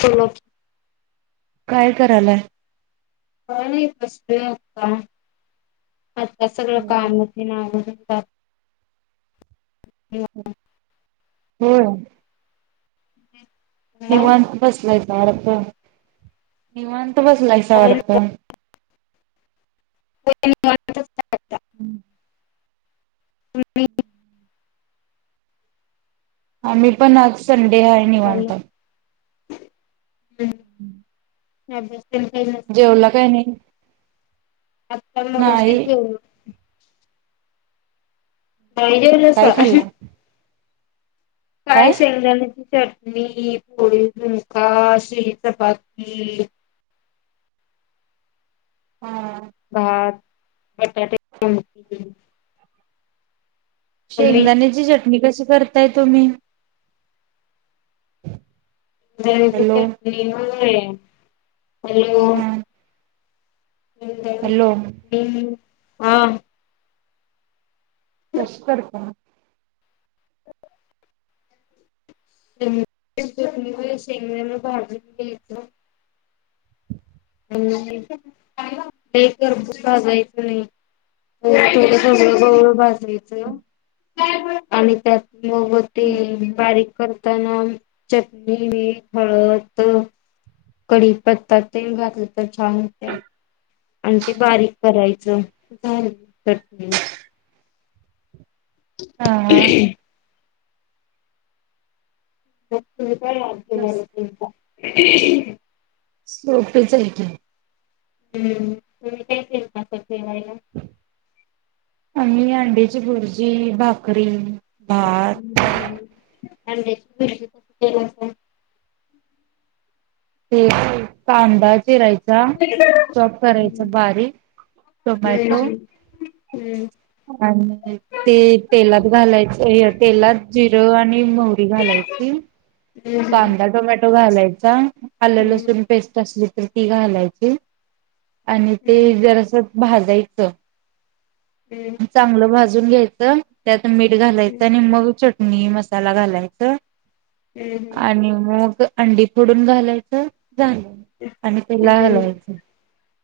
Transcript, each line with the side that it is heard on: left: सला [unintelligible]
right: काय करालाय
left: पाणीस् [unintelligible] का आता सगळं काम
right: निवांत.
left: आवून [unintelligible] जात
right: होय निवांत बसलाय तर [unintelligible] निवांत [unintelligible] बसलायसा वाटतं हम् [unintelligible]
left: ह [inaudible]
right: आम्ही पण आज संडे हाय निवांत हम्म [unintelligible]
left: ह ब [unintelligible]
right: जेवला काय नाही
left: आता मग
right: नाही.
left: अशीच हो [inaudible]
right: काय
left: नाहीजेवलासा
right: खाल्ला?
left: काय सेव झाले ते चटणी पोळी झुमका शिळी चपाती
right: हा.
left: भात बटाटे -
right: शेंगदाण्याची चटणी कशी करताय तुम्ही?
left: हॅलो [unintelligible]
right: हा. हॅलो.
left: हा
right: प्रश करता
left: पहिल शेंगदाण भाजून घ्यायच टेकर भुका जायच नाही त सगळं गवळ भाजायचं आणि त्यात - मग ती बारीक - करताना चटणी हळद त... कडी पत्ता तेल घातलं तर छान होत्या. आणि ते बारीक करायचं झाली चटणी
right: ह हा....
left: त का लाग तुचा [inaudible]
right: सोपेच आहे की.
left: हम्म म काय केलत जेवायला?
right: ड्या ची भुर्जी, भाकरी भात
left: हम्म. [unintelligible]
right: [unintelligible] कांदा चिरायचा. चॉप करायचा
left: हम्म.
right: बारीक टोमॅटो
left: तिला
right: [unintelligible] आणि ते तेलात घालायचं तेलात जिरं आणि मोहरी घालायचं. ची कांदा, टोमॅटो घालायचा. आलं, लसूण पेस्ट असली तर ती घालायची आणि ते जरस क भाजायचं. चांगलं भाजून घ्यायचं त्यात मीठ घालायचं आणि मग चटणी चटणी, मसाला घालायचं. आणि मग अंडी फोडून घालायचं. झालं आणि त्याला हलवायचं.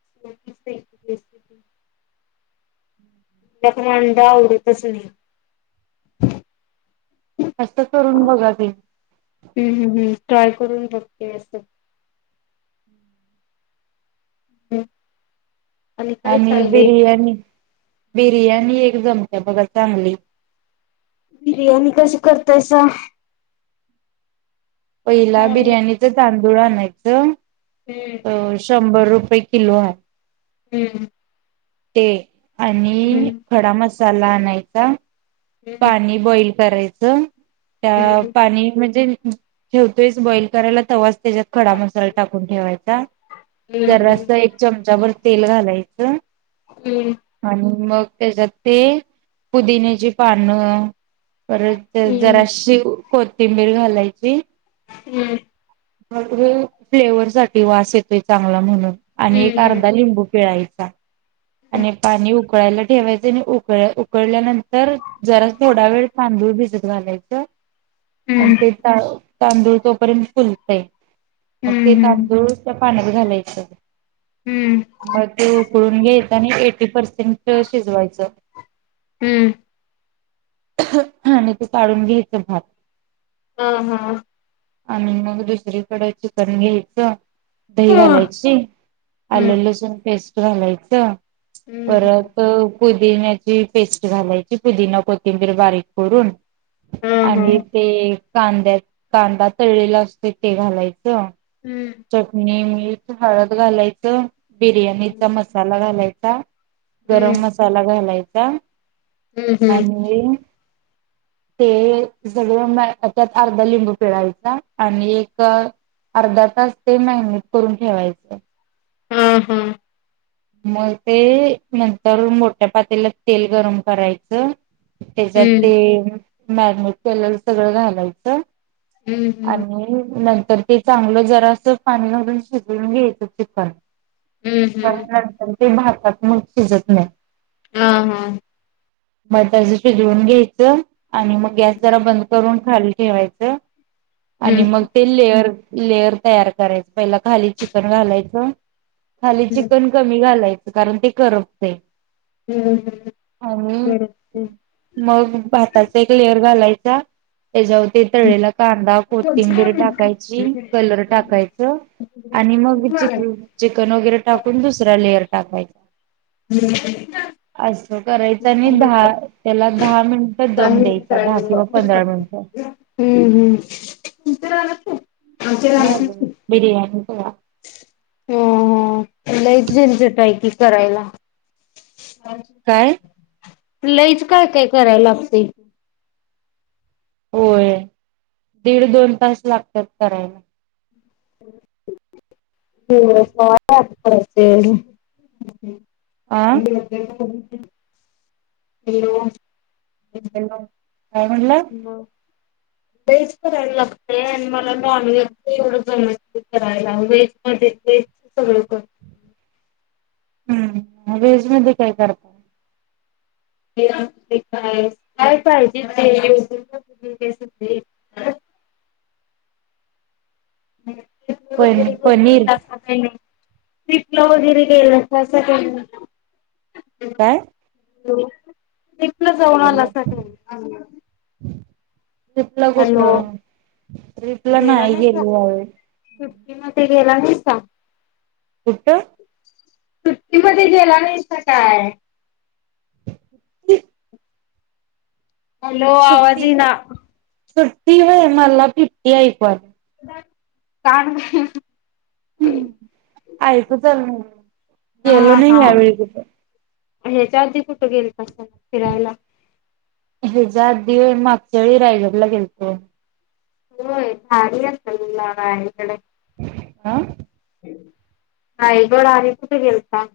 left: [unintelligible] त्यात म आंड आवडतच नाही.
right: अस करून बघा ते.
left: हम्म हम्म हम्म ट्राय करून बघते अस. ह्म्म.
right: आणि बिर्याणी बिर्याणी एक जमते बघा चांगली.
left: बिर्याणी कशी करतायसा?
right: पहिला
left: नॉनव्हेज.
right: बिर्याणीचं तांदूळ आणायचं
left: हम्म.
right: अ शंभर रुपये किलो हा
left: हम्म.
right: ते आणि
left: हम्म,
right: खडा मसाला आणायचा.
left: हम्म,
right: पाणी बॉईल करायचं त्यात
left: हम्म,
right: पाणी म्हणजे - ठेवतोय स बॉईल करायला तवाच त्याच्यात खडा मसाला टाकून ठेवायचा
left: हम्म,
right: जरासा एक चमचा भर तेल घालायचं
left: हम्म,
right: आणि मग त्याच्यात ते पुदिन्याची पानं परत
left: हम्म,
right: जराशी कोथिंबीर घालायची.
left: हम्म.
right: [inaudible] फ्लेवर साठी वास येतोय चांगला म्हणून आणि एक अर्धा लिंबू पिळाय चा आणि पाणी उक उकळायला ठेवायच आणि उकळ उकळल्यानंतर जरा थोडा वेळ तांदूळ भिजत घालायचं. आणि ते तांद तांदूळ तो पर्यन्त फुलतय. मग ते
left: हम्म,
right: तांदूळ त्या पाण्यात घालायच.
left: हम्म, हम्म, हम्म,
right: मग ते उकळून घ्यायच आणि एटी पर्सेंट शिजवायचं.
left: हम्म.
right: [unintelligible] आणि ते काढून घ्यायचं भात
left: हम हम्.
right: आणि मग दुसरीकडे चिकन घ्यायचं. दही
left: हा.
right: घालायची,
left: हम्म,
right: आलं, लसूण पेस्ट घालायच.
left: हम्म, हम्म.
right: परत पुद पुदिन्याची पेस्ट घालायची पुदिना, कोथिंबीर बारीक कुरून. आणि
left: हम्म
right: ते कांद्यात कांदा तळलेला असतोय ते घालायच.
left: हम्म
right: चटणी, मीठ, हळद घालायच, बिर्याणीचा मसाला घालायचा.
left: हम्म
right: गरम मसाला घालायचा
left: हम्म हम्म
right: आणि ते अ सगळं मळत्यात अर्धा लिंबू पिळायचा आणि एक अर्धा तास ते मॅरिनेट करून ठेवायचं.
left: हम्म हम्म.
right: मग ते अ नंतर मोठ्या पातेल्यात तेल गरम करायचं त्याच्यात
left: हम्म
right: तेअ मॅरिनेट केलल सगळं घालायचं
left: हम्म
right: आणि नंतर तर ते चागलं जरास पाणी घालुन शिजवून घ्यायचं चिकन
left: हम्म
right: पण
left: हम्म.
right: नंतर ते भातात मग शिजत नई
left: हा, हा, हा.
right: मग तेच शिजवून घ्यायचं आणि मग गॅस जरा बंद करून खाली ठेवायचं. आणि
left: हम्म
right: मग ते लेअर लेयर तयार करायच पहिला खाली चिकन घालायचं खाली
left: हम्म
right: चिकन कमी घालायचं कारण ते करपतय
left: हम्म
right: आणि
left: बरोबर
right: मग भाताच एक लेअर घालाय चा [unintelligible] त्याच्यावरती
left: हम्म.
right: तळेला कांदा
left: कोणचं काय
right: कोथिंबीर
left: माहिती?
right: टाकायची कलर टाकायचं आणि मग चिकन चिकन वगैरे टाकून दुसरा लेअर टाकायचा.
left: हम्म [inaudible] [inaudible]
right: असं करायचं
left: [inaudible] [inaudible]
right: आणि दहा त्याला दहा मिनिटं दम द्यायचा दहा किंवा पंधरा मिनिटं.
left: हम्म हम्म तुमच्या रानात काये?
right: मग बिर्याणी
left: हो हो लइच झणझट करायला
right: काय?
left: लईच काय काय कराय लागतयं
right: होय दीड दोन तास लागतात करायला
left: [inaudible] [inaudible] [inaudible] [inaudible] [inaudible] हॅलो.
right: आ. हॅलो काय म्हनलात? ह [inaudible]
left: वेज करायला लागतय आणि मला नॉन व्हेजच एवढं जमत नाइ करायला वेज मध्ये ते सगळं
right: हम्म मग व्हेज मधे काय करता?
left: य काय पाहिजे ते युटुबच बघुन करतोय
right: [inaudible]
left: [inaudible]
right: प पनीर
left: पिटला वगैरे केल तर
right: काय?
left: एकलं जाऊन
right: हॅलो
left: आलासा का?
right: ट्रीपला कुठ
left: हॅलो
right: ट्रीपला नाही गेली ह्यावेळी.
left: मी म ते गेला नाहीस का?
right: कुठ?
left: सुट्टीमध्ये गेला नाहीसत काय?
right: ते [unintelligible]
left: हॅलो आवाज
right: सुट्टी
left: ये ना.
right: सुट्टी व मला फिफ्टी आहे पण
left: कानग
right: हम्म आयते जमेना गेलो नाही यावेळी कुठ.
left: हेच अर्धी कुठे गेले अससताना फिरायला?
right: हच्या आधी मागच्यावेळी रायगडला गेलतोय.
left: होय भारी [unintelligible] अलीकडे
right: आ
left: रायगड आणि कुठ गेलता.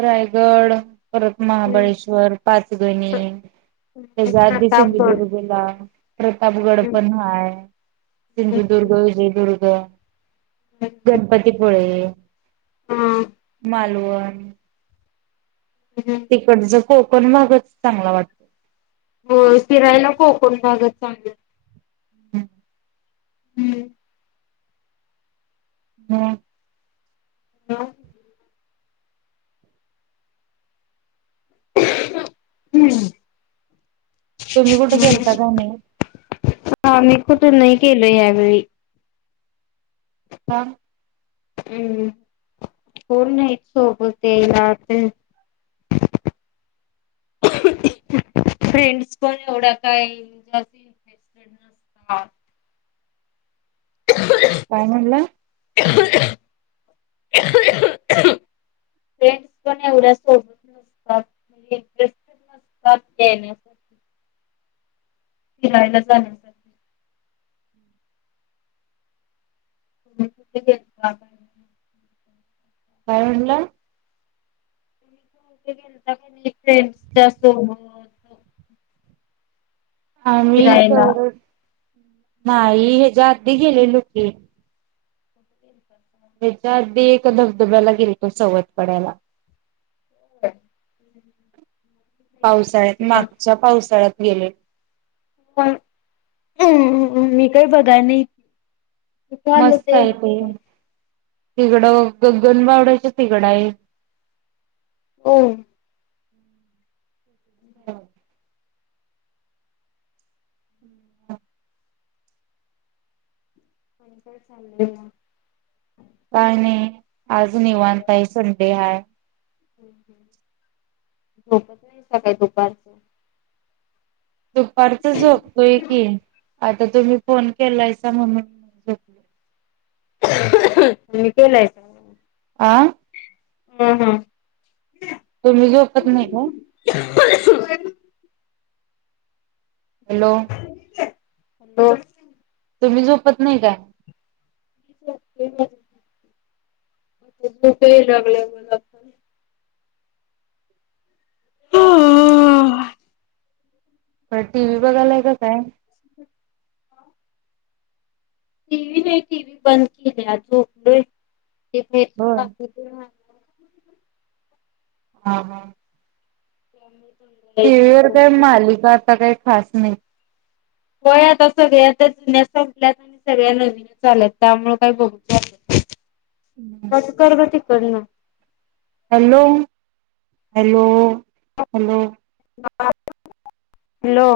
right: रायगड परत महाबळेश्वर, पाचगणी त्याच्या आधी
left: प्रतापगड.
right: सिंधुदुर्गला प्रतापगड पण हाय. सिंधुदुर्ग, विजयदुर्ग, गणपतीपुळे
left: हा
right: मालवण तिकडच कोकण भागचं चांगला वाटतो.
left: हो फिरायला कोकण भागचं चांगलं हम्म
right: हा
left: [unintelligible] हम्म
right: तुम्ही कुठ गेलता का नाई.
left: आम्ही कुठ नाय गेलो यावेेळी
right: का
left: हम्म कोणं नाही सोबत यायला आत
right: [inaudible]
left: [inaudible] फ्रेंड्स पण एवढ्या काय जास्ती इंटरेस्टेड नसतात.
right: काय म्हंटला
left: [inaudible] फ्रेंड्स पण एवढ्या सोबत नसतात म्हणजे इंटरेस्टेड न [unintelligible] फिरायला जाण्यासाठी [inaudible]
right: काय म्हणला?
left: [unintelligible] फ्रेंडच्या सोबत
right: आम्ही
left: फिरायला?
right: [unintelligible] नाही हयाच्या आधी गेलेलो की ह्याच्या आधी एक धबधब्याला गेलतो सवत पाड्याला. पावसाळ्यात मागच्या पावसाळ्यात गेले
left: पण मी काय बघाय नाही. कुठं आलं
right: मस्त आहे ते. तिकडं गग्गनबावड्याच्या तिकडं हाय.
left: अ
right: [inaudible]
left: आणि काय चाललय म
right: काय नाय, आज निवांत आहे, आज संडे हाय.
left: झोपत नाहीसा का दुपारचं
right: दुपारच झोपतोय की, आता तुम्ही फोन केलायसा म्हणून झोप
left: कमी केल्यासा हो
right: आं
left: हां हा
right: तुम्ही झोपत नाही काय?
left: [unintelligible]
right: हॅलो
left: हॅलो
right: तुम्ही झोपत नाही काय?
left: झोपतोय आता झोप याय लागलय मलापण
right: प टीव्ही बघालाय का काय?
left: टीव्ही नाही टीव्ही बंद किल्या झोपलाय [unintelligible] ते बाहेरच्या
right: होय
left: काकूच
right: हा हा.
left: त्या मीर [inaudible]
right: टीव्ही वर काय मालिका आता काय खास नाहीत.
left: व्हय आता सगळ्या त्या जुन्या संपल्यात आणि सगळ्या नवीनच आल्यात त्यामुळं काय बघूच वाटत नाहीत.
right: [inaudible]
left: कसं कर ग तिकडन.
right: Hello hello hello.
left: हॅलो.